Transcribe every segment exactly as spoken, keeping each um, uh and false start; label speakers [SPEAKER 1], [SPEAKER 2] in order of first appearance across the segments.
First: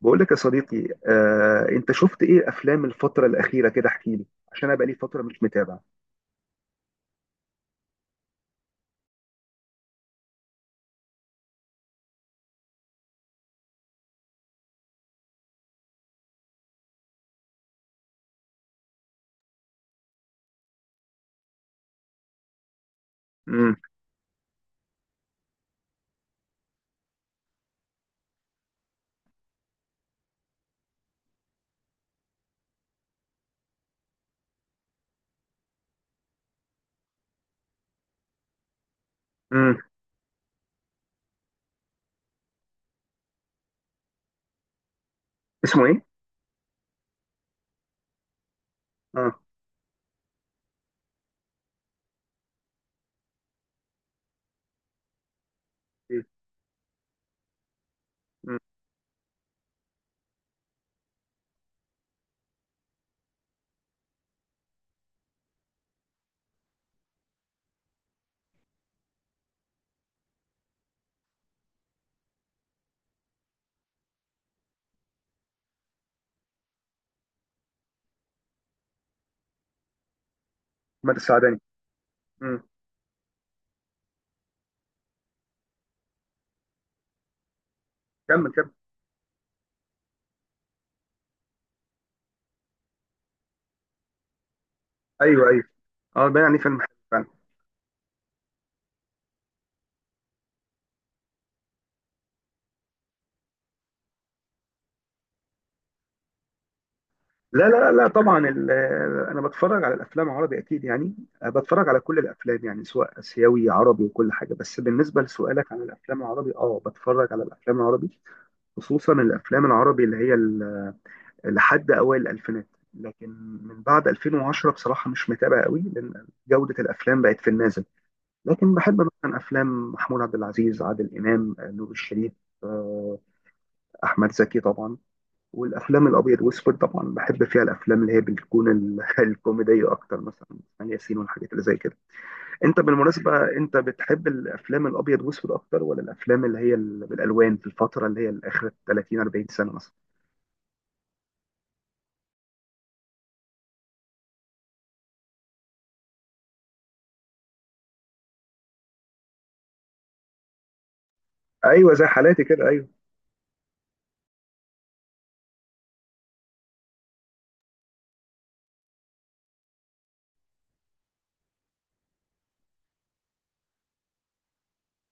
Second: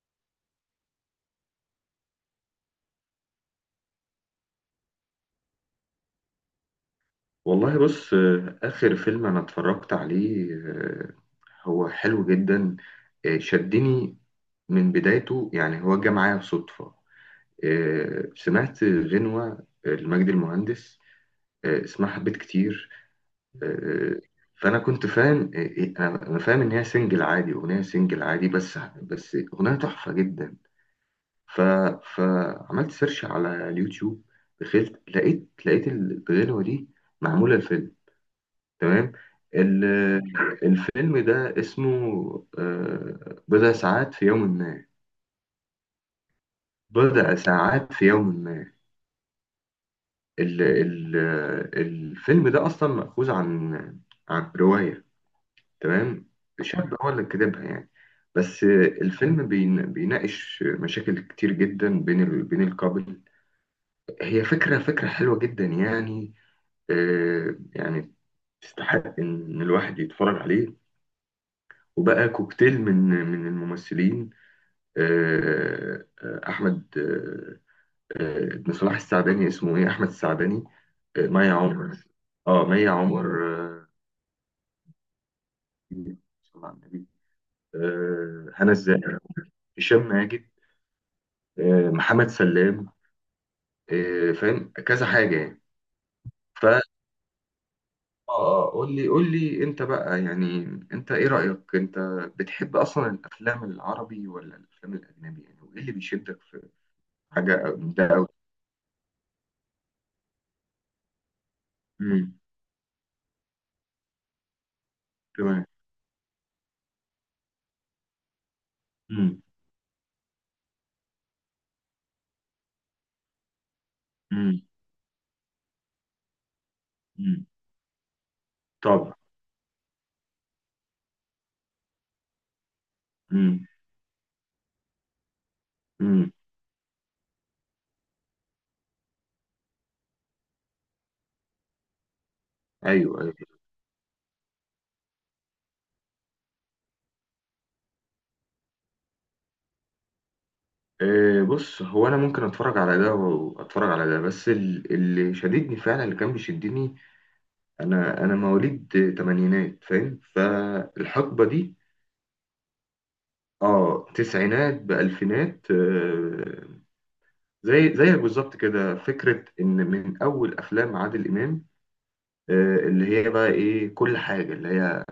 [SPEAKER 1] بقول لك يا صديقي آه، انت شفت ايه افلام الفتره الاخيره كده احكي لي عشان انا بقالي فتره مش متابع.
[SPEAKER 2] والله بص، آه، آخر فيلم أنا اتفرجت عليه، آه، هو حلو جدا. آه، شدني من بدايته، يعني هو جه معايا صدفة. آه، سمعت غنوة آه، لمجد المهندس، آه، اسمها حبيت كتير.
[SPEAKER 1] امم
[SPEAKER 2] آه، فأنا كنت فاهم، آه، آه، أنا أنا فاهم إن هي سنجل عادي، أغنية سنجل عادي، بس بس أغنية تحفة جدا. ف... فعملت سيرش على اليوتيوب. دخلت، لقيت لقيت الغنوة دي معمولة الفيلم. تمام.
[SPEAKER 1] امم
[SPEAKER 2] ال- الفيلم ده اسمه آه، بضع ساعات في يوم ما.
[SPEAKER 1] اسمه ايه؟
[SPEAKER 2] بضع ساعات في يوم ما.
[SPEAKER 1] اه،
[SPEAKER 2] ال ال الفيلم ده أصلا مأخوذ عن عن رواية.
[SPEAKER 1] ايه؟
[SPEAKER 2] تمام. شاب هو اللي كاتبها يعني،
[SPEAKER 1] مم.
[SPEAKER 2] بس. الفيلم بين- بيناقش مشاكل كتير جدا بين ال- بين الكابل. هي فكرة، فكرة حلوة جدا يعني، آه، يعني تستحق إن الواحد يتفرج عليه. وبقى كوكتيل من من الممثلين. آه، آه، احمد، آه، آه، ابن صلاح السعداني اسمه ايه، احمد السعداني.
[SPEAKER 1] احمد
[SPEAKER 2] آه، مي
[SPEAKER 1] السعداني.
[SPEAKER 2] عمر.
[SPEAKER 1] امم.
[SPEAKER 2] اه، مي عمر. آه، صلى على النبي.
[SPEAKER 1] كمل
[SPEAKER 2] آه،
[SPEAKER 1] كمل.
[SPEAKER 2] هنا الزاهر. هشام ماجد. آه، محمد سلام. آه، فاهم كذا حاجه
[SPEAKER 1] ايوه
[SPEAKER 2] يعني.
[SPEAKER 1] ايوه. اه، ده يعني
[SPEAKER 2] ف
[SPEAKER 1] فيلم
[SPEAKER 2] اه
[SPEAKER 1] حلو فعلا.
[SPEAKER 2] آه، قول لي قول لي انت بقى يعني. انت ايه رايك انت؟ بتحب اصلا الافلام العربي ولا الافلام الاجنبي؟ يعني وايه اللي بيشدك في
[SPEAKER 1] لا
[SPEAKER 2] حاجه
[SPEAKER 1] لا
[SPEAKER 2] من ده
[SPEAKER 1] لا
[SPEAKER 2] قوي؟
[SPEAKER 1] طبعا، ال- آه، انا بتفرج على الافلام عربي اكيد يعني. آه، بتفرج على كل
[SPEAKER 2] امم.
[SPEAKER 1] الافلام يعني سواء اسيوي عربي وكل حاجه، بس بالنسبه
[SPEAKER 2] تمام.
[SPEAKER 1] لسؤالك عن الافلام العربي، اه بتفرج على الافلام العربي، خصوصا
[SPEAKER 2] امم.
[SPEAKER 1] الافلام العربي اللي هي لحد اوائل الالفينات. لكن من بعد
[SPEAKER 2] امم.
[SPEAKER 1] ألفين وعشرة بصراحه مش متابع قوي، لان جوده الافلام بقت
[SPEAKER 2] امم.
[SPEAKER 1] في النازل. لكن بحب
[SPEAKER 2] طبعا.
[SPEAKER 1] مثلا افلام محمود عبد العزيز، عادل امام، آه، نور الشريف، آه،
[SPEAKER 2] امم.
[SPEAKER 1] احمد زكي طبعا. والافلام
[SPEAKER 2] امم.
[SPEAKER 1] الابيض واسود طبعا بحب فيها الافلام اللي هي بتكون ال- الكوميديه اكتر، مثلا اسماعيل ياسين والحاجات اللي زي كده. انت
[SPEAKER 2] ايوه، ايوه.
[SPEAKER 1] بالمناسبه، انت بتحب الافلام الابيض واسود اكتر ولا الافلام اللي هي ال- بالالوان في الفتره اللي هي اخر تلاتين اربعين سنه مثلا؟
[SPEAKER 2] أه بص، هو انا ممكن اتفرج على ده واتفرج على ده، بس ال- اللي شددني فعلا، اللي كان بيشدني، انا انا مواليد تمانينات، فاهم؟ فالحقبه دي،
[SPEAKER 1] ايوه زي حالاتي كده، أيوة.
[SPEAKER 2] اه، تسعينات بالفينات، آه زي زيك بالظبط كده. فكره ان من اول افلام عادل امام، آه، اللي هي بقى ايه، كل حاجه اللي هي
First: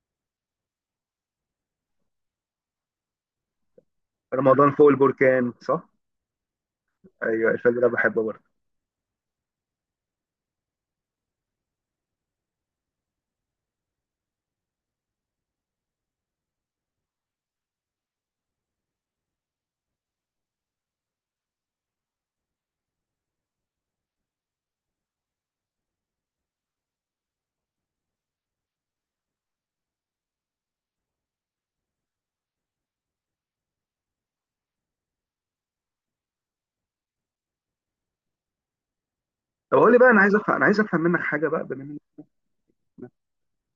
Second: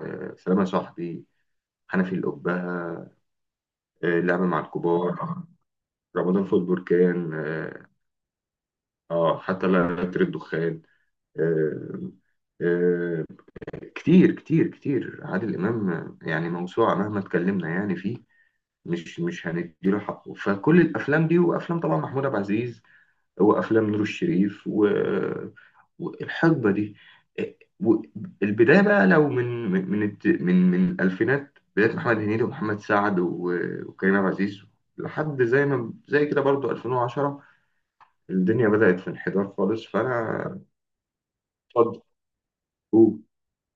[SPEAKER 2] آه، سلام يا صاحبي، حنفي الأبهة، آه لعبه مع
[SPEAKER 1] رمضان فوق
[SPEAKER 2] الكبار، آه،
[SPEAKER 1] البركان، صح؟
[SPEAKER 2] رمضان في البركان،
[SPEAKER 1] ايوه، الفيلم ده بحبه برضه.
[SPEAKER 2] اه حتى لا، لا تريد دخان، آه، آه. كتير كتير كتير عادل إمام، يعني موسوعة مهما اتكلمنا يعني فيه. مش مش هنديله حقه. فكل الأفلام دي، وأفلام طبعا محمود عبد العزيز، وأفلام نور الشريف و والحقبة دي، آه، والبداية بقى لو من من من الت- من من الألفينات، بداية محمد هنيدي ومحمد سعد و- وكريم عبد العزيز، لحد زي ما زي كده برضو ألفين وعشرة. الدنيا بدأت في انحدار
[SPEAKER 1] طب
[SPEAKER 2] خالص،
[SPEAKER 1] قول لي بقى، انا عايز افهم،
[SPEAKER 2] فأنا،
[SPEAKER 1] انا عايز افهم منك حاجه بقى، بما انك
[SPEAKER 2] هو.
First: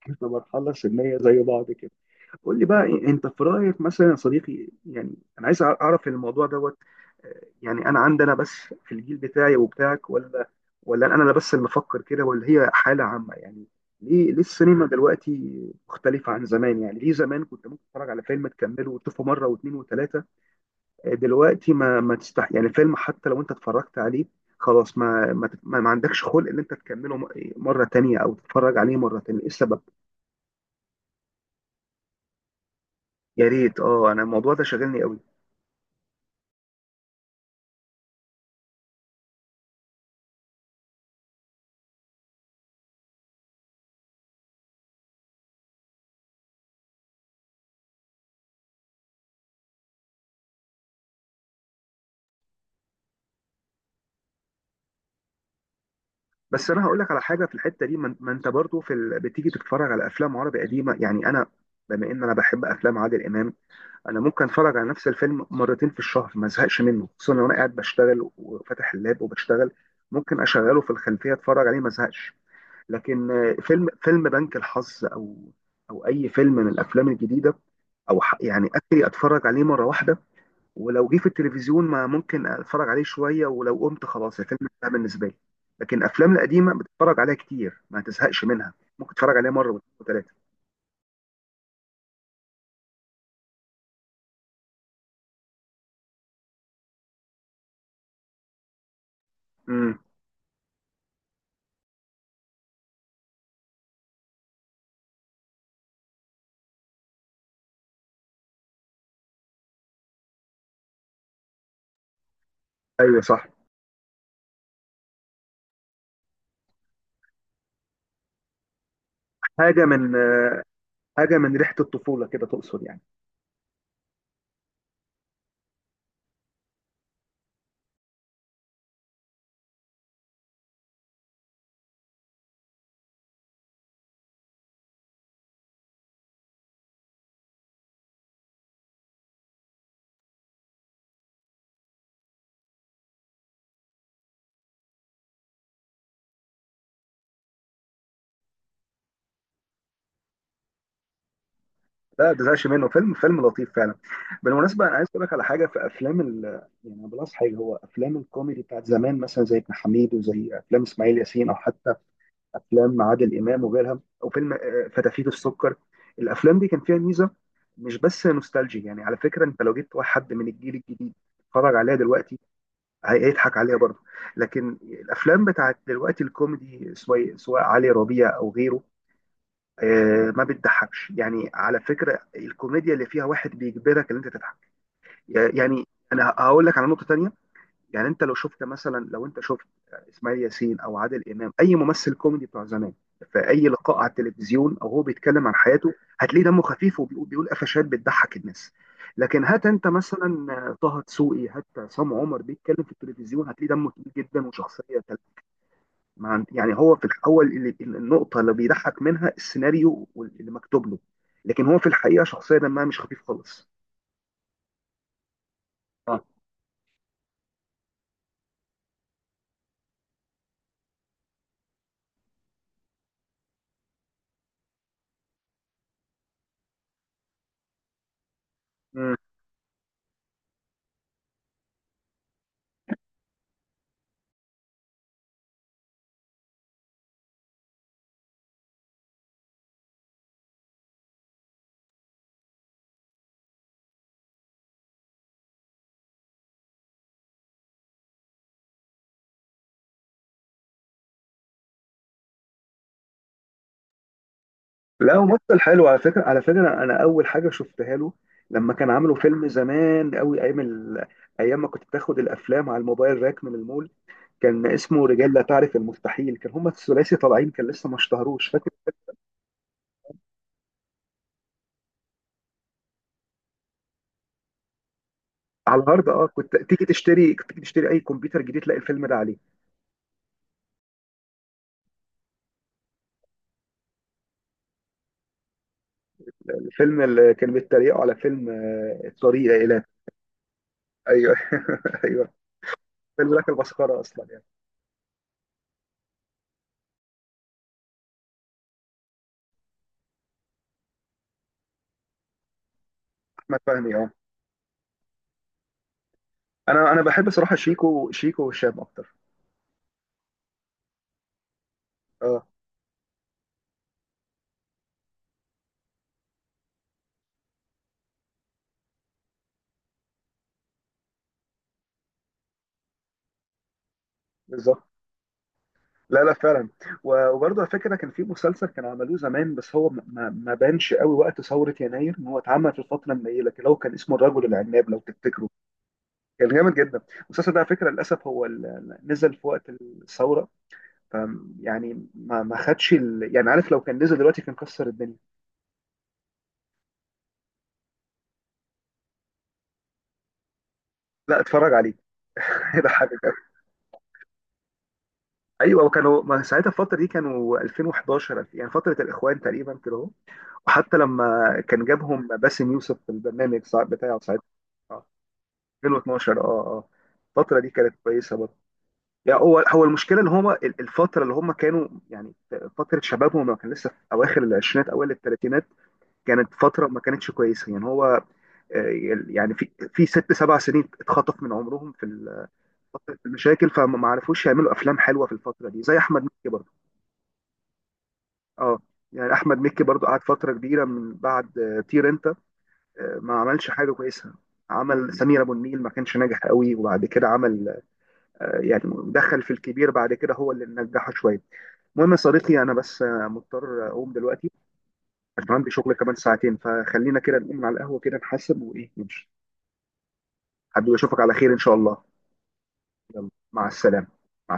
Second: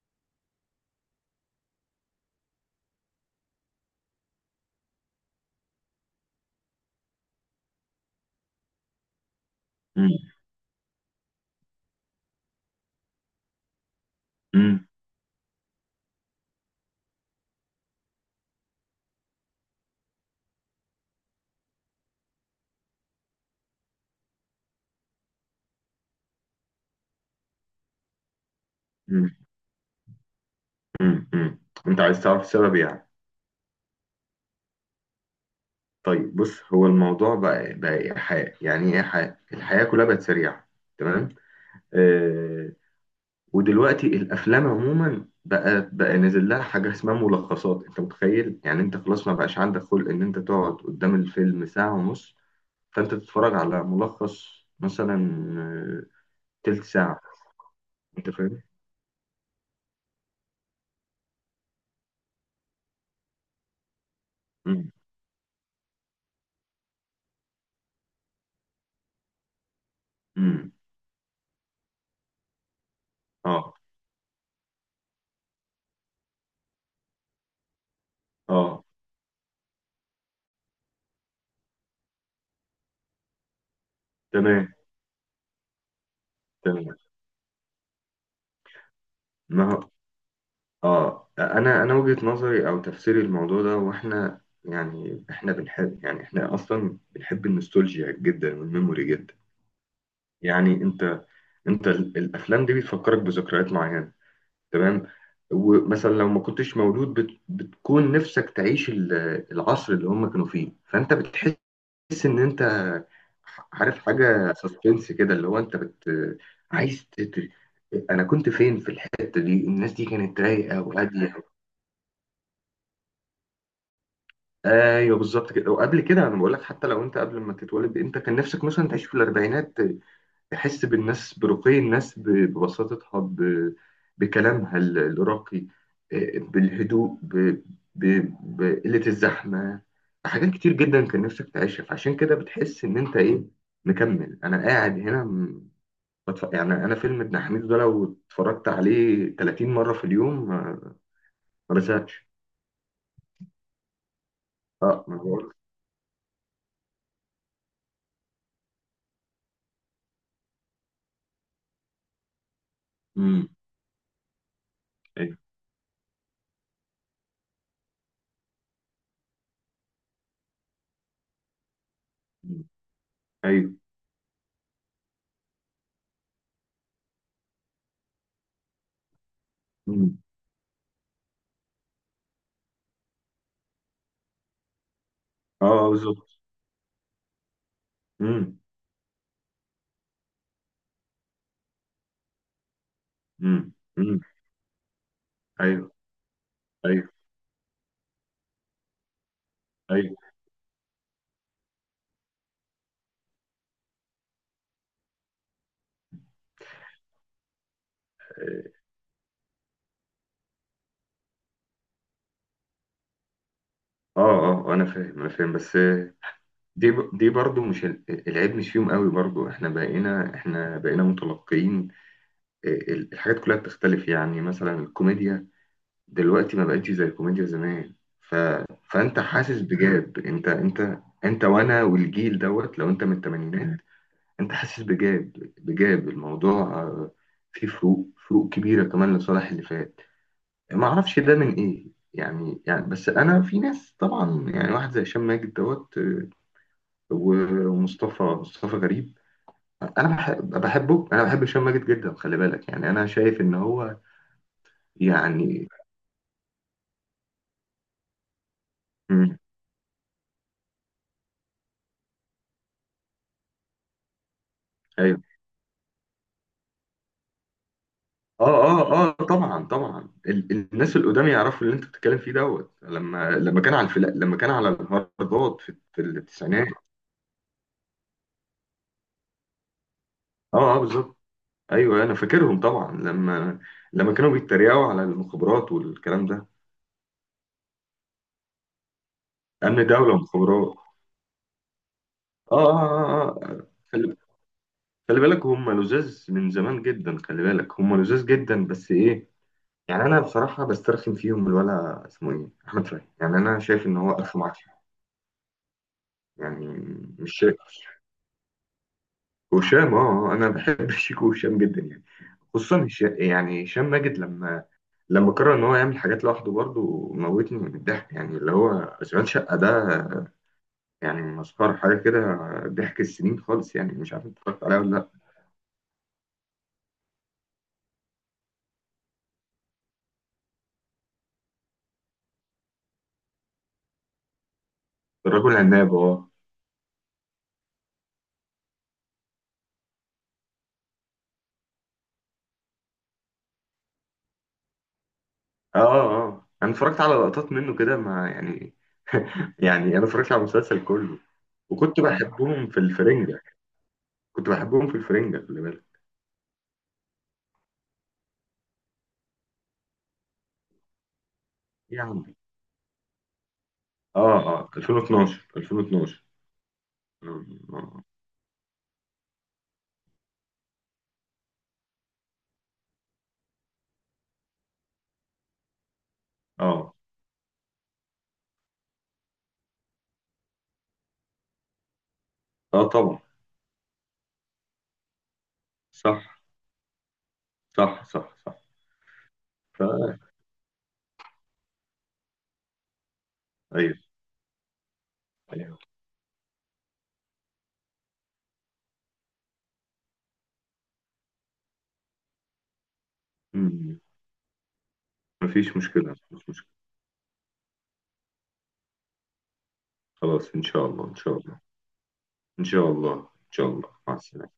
[SPEAKER 1] في مرحله سنيه زي بعض كده، قول لي بقى إيه- انت في رايك مثلا يا صديقي، يعني انا عايز أع- اعرف الموضوع دوت. آه، يعني انا عندنا بس، في الجيل بتاعي وبتاعك،
[SPEAKER 2] مم.
[SPEAKER 1] ولا ولا انا اللي بس اللي بفكر كده، ولا هي حاله عامه يعني؟ ليه ليه السينما
[SPEAKER 2] مم.
[SPEAKER 1] دلوقتي مختلفه عن زمان؟ يعني ليه زمان كنت ممكن تتفرج على فيلم تكمله وتشوفه مره واثنين وثلاثه، دلوقتي ما ما تستح يعني الفيلم حتى لو انت اتفرجت عليه، خلاص ما ما, ما ما عندكش خلق ان انت تكمله م- مره تانية او تتفرج عليه مره
[SPEAKER 2] مم.
[SPEAKER 1] تانية. ايه السبب؟
[SPEAKER 2] مم. مم. انت عايز تعرف السبب يعني؟
[SPEAKER 1] يا ريت، اه انا الموضوع ده شاغلني قوي.
[SPEAKER 2] طيب، بص، هو الموضوع بقى بقى إيحاء يعني ايه، إيحاء الحياة كلها بقت سريعة. تمام. آه ودلوقتي الافلام عموما بقى بقى نازل لها حاجة اسمها ملخصات. انت متخيل؟ يعني انت خلاص ما بقاش عندك خلق ان انت تقعد قدام الفيلم ساعة ونص، فانت تتفرج على ملخص مثلا، آه،
[SPEAKER 1] بس
[SPEAKER 2] تلت
[SPEAKER 1] انا هقول لك على
[SPEAKER 2] ساعة،
[SPEAKER 1] حاجه في الحته دي، ما,
[SPEAKER 2] انت
[SPEAKER 1] ما انت
[SPEAKER 2] فاهم.
[SPEAKER 1] برضو في ال... بتيجي تتفرج على افلام عربي قديمه، يعني انا بما ان انا بحب افلام عادل امام، انا ممكن اتفرج على
[SPEAKER 2] مم.
[SPEAKER 1] نفس الفيلم مرتين في الشهر ما ازهقش منه، خصوصا لو انا قاعد بشتغل وفاتح اللاب وبشتغل، ممكن
[SPEAKER 2] مم.
[SPEAKER 1] اشغله في الخلفيه اتفرج عليه ما ازهقش. لكن آه،
[SPEAKER 2] اه،
[SPEAKER 1] فيلم فيلم بنك الحظ، او او اي فيلم من الافلام الجديده، او ح- يعني
[SPEAKER 2] اه.
[SPEAKER 1] اخري، اتفرج عليه مره واحده، ولو جه في التلفزيون ما ممكن اتفرج عليه شويه، ولو قمت خلاص الفيلم
[SPEAKER 2] تمام،
[SPEAKER 1] ده بالنسبه لي. لكن الافلام القديمه
[SPEAKER 2] تمام.
[SPEAKER 1] بتتفرج عليها كتير ما تزهقش منها، ممكن تتفرج عليها مره
[SPEAKER 2] ما
[SPEAKER 1] وثلاثه.
[SPEAKER 2] اه انا انا وجهة نظري او تفسيري الموضوع ده، واحنا يعني، احنا بنحب، يعني احنا اصلا بنحب النوستالجيا جدا والميموري جدا.
[SPEAKER 1] امم.
[SPEAKER 2] يعني انت انت ال- الافلام دي بتفكرك بذكريات معينة، تمام. ومثلا لو ما كنتش مولود، بت بتكون نفسك تعيش ال- العصر اللي هم كانوا فيه، فانت بتحس ان انت،
[SPEAKER 1] ايوه صح.
[SPEAKER 2] عارف، حاجة سسبنس كده، اللي هو انت بت عايز تت... انا كنت فين في الحتة دي،
[SPEAKER 1] حاجه
[SPEAKER 2] الناس دي
[SPEAKER 1] من
[SPEAKER 2] كانت
[SPEAKER 1] آه،
[SPEAKER 2] رايقة وهادية.
[SPEAKER 1] حاجه من ريحه الطفوله كده تقصد يعني؟
[SPEAKER 2] ايوه، بالظبط كده. وقبل كده انا بقول لك، حتى لو انت قبل ما تتولد، انت كان نفسك مثلا تعيش في الاربعينات. تحس بالناس، برقي الناس، ب- ببساطتها، ب... بكلامها ال- الراقي، آه، بالهدوء، ب... ب... بقلة الزحمة. حاجات كتير جدا كان نفسك تعيشها، فعشان كده بتحس ان انت ايه، مكمل انا قاعد هنا. م- بتف... يعني انا فيلم ابن حميد ده لو اتفرجت عليه ثلاثين مرة في اليوم، ما ما
[SPEAKER 1] لا
[SPEAKER 2] بزهقش.
[SPEAKER 1] ما تزهقش منه، فيلم فيلم لطيف فعلا. بالمناسبه انا
[SPEAKER 2] اه،
[SPEAKER 1] عايز
[SPEAKER 2] ما
[SPEAKER 1] اقول لك على
[SPEAKER 2] بقول.
[SPEAKER 1] حاجه في افلام ال... يعني أنا بلاحظ حاجه، هو افلام الكوميدي بتاعت زمان مثلا زي ابن حميد وزي افلام اسماعيل ياسين، او حتى افلام عادل
[SPEAKER 2] امم.
[SPEAKER 1] امام وغيرها، او فيلم آه، فتافيت
[SPEAKER 2] ايوه.
[SPEAKER 1] السكر، الافلام دي كان فيها ميزه، مش بس نوستالجي. يعني على فكره انت لو جبت واحد من الجيل الجديد اتفرج عليها دلوقتي،
[SPEAKER 2] مم.
[SPEAKER 1] هي- هيضحك
[SPEAKER 2] ايوه.
[SPEAKER 1] عليها برضه. لكن الافلام بتاعت دلوقتي الكوميدي، سواء سواء علي ربيع او غيره، آه، ما بتضحكش، يعني على فكره الكوميديا اللي فيها واحد بيجبرك ان انت تضحك
[SPEAKER 2] اه،
[SPEAKER 1] يعني.
[SPEAKER 2] آه،
[SPEAKER 1] انا
[SPEAKER 2] بالظبط.
[SPEAKER 1] هقول لك على نقطه تانية، يعني انت لو
[SPEAKER 2] امم.
[SPEAKER 1] شفت مثلا، لو انت شفت اسماعيل ياسين او عادل امام، اي ممثل كوميدي بتاع زمان، في اي
[SPEAKER 2] امم.
[SPEAKER 1] لقاء على
[SPEAKER 2] امم.
[SPEAKER 1] التلفزيون او هو بيتكلم عن
[SPEAKER 2] ايوه،
[SPEAKER 1] حياته، هتلاقيه دمه خفيف
[SPEAKER 2] ايوه،
[SPEAKER 1] وبيقول بيقول قفشات بتضحك الناس. لكن هات انت
[SPEAKER 2] ايوه.
[SPEAKER 1] مثلا طه دسوقي، هات عصام عمر بيتكلم في التلفزيون، هتلاقيه دمه تقيل جدا وشخصيه ما عند... يعني هو في الاول اللي النقطه اللي بيضحك منها السيناريو اللي مكتوب له، لكن هو في الحقيقه شخصيه دمها مش خفيف خالص.
[SPEAKER 2] اه، اه، آه، انا فاهم، انا فاهم، بس
[SPEAKER 1] آه.
[SPEAKER 2] دي، ب- دي برضو، مش ال- العيب مش فيهم قوي. برضو احنا بقينا، احنا بقينا متلقيين. آه، ال- الحاجات كلها بتختلف يعني. مثلا الكوميديا دلوقتي ما بقتش زي الكوميديا زمان، ف
[SPEAKER 1] مم.
[SPEAKER 2] فانت حاسس بجاب. انت، انت انت وانا والجيل دوت، لو انت من الثمانينات انت حاسس بجاب، بجاب الموضوع، آه، فيه فروق، فروق كبيرة كمان لصالح اللي فات. ما اعرفش ده من ايه يعني، يعني بس انا، في ناس طبعا، يعني واحد زي هشام ماجد دوت، آه، و- ومصطفى، مصطفى غريب، انا بحب، بحبه، انا بحب هشام ماجد جدا، خلي بالك. يعني انا شايف ان هو،
[SPEAKER 1] لا هو ممثل
[SPEAKER 2] يعني.
[SPEAKER 1] حلو على فكره، على فكره انا اول حاجه شفتها له، لما كان عامله
[SPEAKER 2] مم.
[SPEAKER 1] فيلم زمان قوي ايام ال... ايام ما كنت بتاخد الافلام على الموبايل راك من المول، كان اسمه
[SPEAKER 2] ايوه.
[SPEAKER 1] رجال لا تعرف المستحيل، كان هما الثلاثي طالعين كان لسه ما
[SPEAKER 2] اه،
[SPEAKER 1] اشتهروش فاكر؟
[SPEAKER 2] اه، اه، طبعا، طبعا. ال- الناس القدام يعرفوا اللي انت بتتكلم فيه دوت، لما لما كان على الفلا لما كان على الهرجات في
[SPEAKER 1] على
[SPEAKER 2] في
[SPEAKER 1] الهارد، اه كنت
[SPEAKER 2] التسعينات.
[SPEAKER 1] تيجي تشتري كنت تيجي تشتري اي كمبيوتر جديد تلاقي الفيلم ده عليه.
[SPEAKER 2] اه، اه، بالظبط. ايوه، انا فاكرهم طبعا، لما لما كانوا بيتريقوا على المخابرات والكلام ده،
[SPEAKER 1] الفيلم اللي كان بيتريقوا على فيلم آه، طريق
[SPEAKER 2] امن
[SPEAKER 1] الى،
[SPEAKER 2] دوله ومخابرات.
[SPEAKER 1] ايوه. ايوه.
[SPEAKER 2] اه، اه،
[SPEAKER 1] خلي
[SPEAKER 2] اه،
[SPEAKER 1] بالك
[SPEAKER 2] آه.
[SPEAKER 1] البسخره
[SPEAKER 2] خلي
[SPEAKER 1] اصلا يعني.
[SPEAKER 2] خلي بالك، هم لزاز من زمان جدا. خلي بالك، هم لزاز جدا، بس ايه، يعني انا بصراحه بسترخم فيهم، الولا اسمه ايه، احمد فهمي، يعني
[SPEAKER 1] احمد
[SPEAKER 2] انا شايف
[SPEAKER 1] فهمي،
[SPEAKER 2] ان
[SPEAKER 1] اه.
[SPEAKER 2] هو الف معافيه يعني.
[SPEAKER 1] انا انا بحب
[SPEAKER 2] مش
[SPEAKER 1] صراحه
[SPEAKER 2] شايف؟
[SPEAKER 1] شيكو، شيكو وهشام اكتر.
[SPEAKER 2] هشام. اه، آه، انا بحب شيكو وهشام جدا يعني.
[SPEAKER 1] اه
[SPEAKER 2] خصوصا هشام، يعني هشام ماجد لما لما قرر ان هو يعمل حاجات لوحده، برضه موتني من الضحك، يعني اللي هو اشغال شقه ده، يعني مسخره حاجه كده. ضحك السنين خالص يعني. مش عارف انت اتفرجت عليها
[SPEAKER 1] بالظبط.
[SPEAKER 2] ولا لا؟
[SPEAKER 1] لا لا فعلا. و- وبرضه على فكره كان في مسلسل كانوا عملوه زمان، بس هو ما, ما ما بانش قوي وقت ثوره يناير، ان هو اتعمل في الفتره النيله كده، هو كان اسمه الرجل العناب لو تفتكروا،
[SPEAKER 2] الرجل عناب، اه.
[SPEAKER 1] كان جامد جدا. المسلسل ده على فكره للاسف هو ال- نزل في وقت الثوره، ف يعني ما ما خدش ال... يعني عارف، لو كان نزل دلوقتي كان كسر الدنيا.
[SPEAKER 2] اه، اه، اه، انا اتفرجت على لقطات منه كده، ما يعني، يعني انا اتفرجت على المسلسل كله.
[SPEAKER 1] لا اتفرج عليه
[SPEAKER 2] وكنت بحبهم في
[SPEAKER 1] هيضحكك.
[SPEAKER 2] الفرنجة. كنت بحبهم في الفرنجة، خلي بالك.
[SPEAKER 1] ايوه، وكانوا ما ساعتها الفتره دي كانوا ألفين وحداشر، يعني فتره الاخوان تقريبا كده اهو. وحتى لما كان جابهم
[SPEAKER 2] يعني
[SPEAKER 1] باسم يوسف في البرنامج ساع- بتاعه
[SPEAKER 2] اه،
[SPEAKER 1] ساعتها،
[SPEAKER 2] اه،
[SPEAKER 1] آه،
[SPEAKER 2] ألفين واتناشر، ألفين واتناشر.
[SPEAKER 1] ألفين واتناشر، اه اه.
[SPEAKER 2] اه،
[SPEAKER 1] الفتره دي كانت
[SPEAKER 2] اه،
[SPEAKER 1] كويسه برضه، يعني هو هو المشكله ان هم الفتره اللي هم كانوا، يعني فتره شبابهم لما كان لسه في اواخر العشرينات اوائل الثلاثينات، كانت فتره
[SPEAKER 2] آه،
[SPEAKER 1] ما كانتش كويسه يعني هو، آه، يعني في في ست سبع سنين اتخطف من عمرهم في ال-
[SPEAKER 2] آه،
[SPEAKER 1] فتره
[SPEAKER 2] طبعا.
[SPEAKER 1] المشاكل، فما ما عرفوش يعملوا افلام حلوه في الفتره دي زي احمد
[SPEAKER 2] صح،
[SPEAKER 1] مكي برضه.
[SPEAKER 2] صح، صح، صح،
[SPEAKER 1] اه، يعني احمد
[SPEAKER 2] ف
[SPEAKER 1] مكي برضو قعد فتره كبيره من بعد آه، طير انت، آه، ما عملش حاجه
[SPEAKER 2] ايوه،
[SPEAKER 1] كويسه. عمل سمير ابو
[SPEAKER 2] ايوه.
[SPEAKER 1] النيل ما كانش ناجح قوي، وبعد كده عمل آه، يعني دخل في الكبير بعد كده هو اللي نجحه شويه. المهم يا صديقي انا بس آه، مضطر
[SPEAKER 2] أمم.
[SPEAKER 1] اقوم دلوقتي، عشان عندي
[SPEAKER 2] مفيش
[SPEAKER 1] شغل كمان
[SPEAKER 2] مشكلة، مفيش
[SPEAKER 1] ساعتين،
[SPEAKER 2] مشكلة.
[SPEAKER 1] فخلينا كده نقوم على القهوه كده نحاسب وايه نمشي.
[SPEAKER 2] خلاص، ان شاء
[SPEAKER 1] حبيبي
[SPEAKER 2] الله، ان
[SPEAKER 1] اشوفك على
[SPEAKER 2] شاء
[SPEAKER 1] خير ان
[SPEAKER 2] الله،
[SPEAKER 1] شاء الله.
[SPEAKER 2] ان شاء الله، ان
[SPEAKER 1] يلا مع
[SPEAKER 2] شاء الله،
[SPEAKER 1] السلامه.
[SPEAKER 2] مع السلامة.
[SPEAKER 1] مع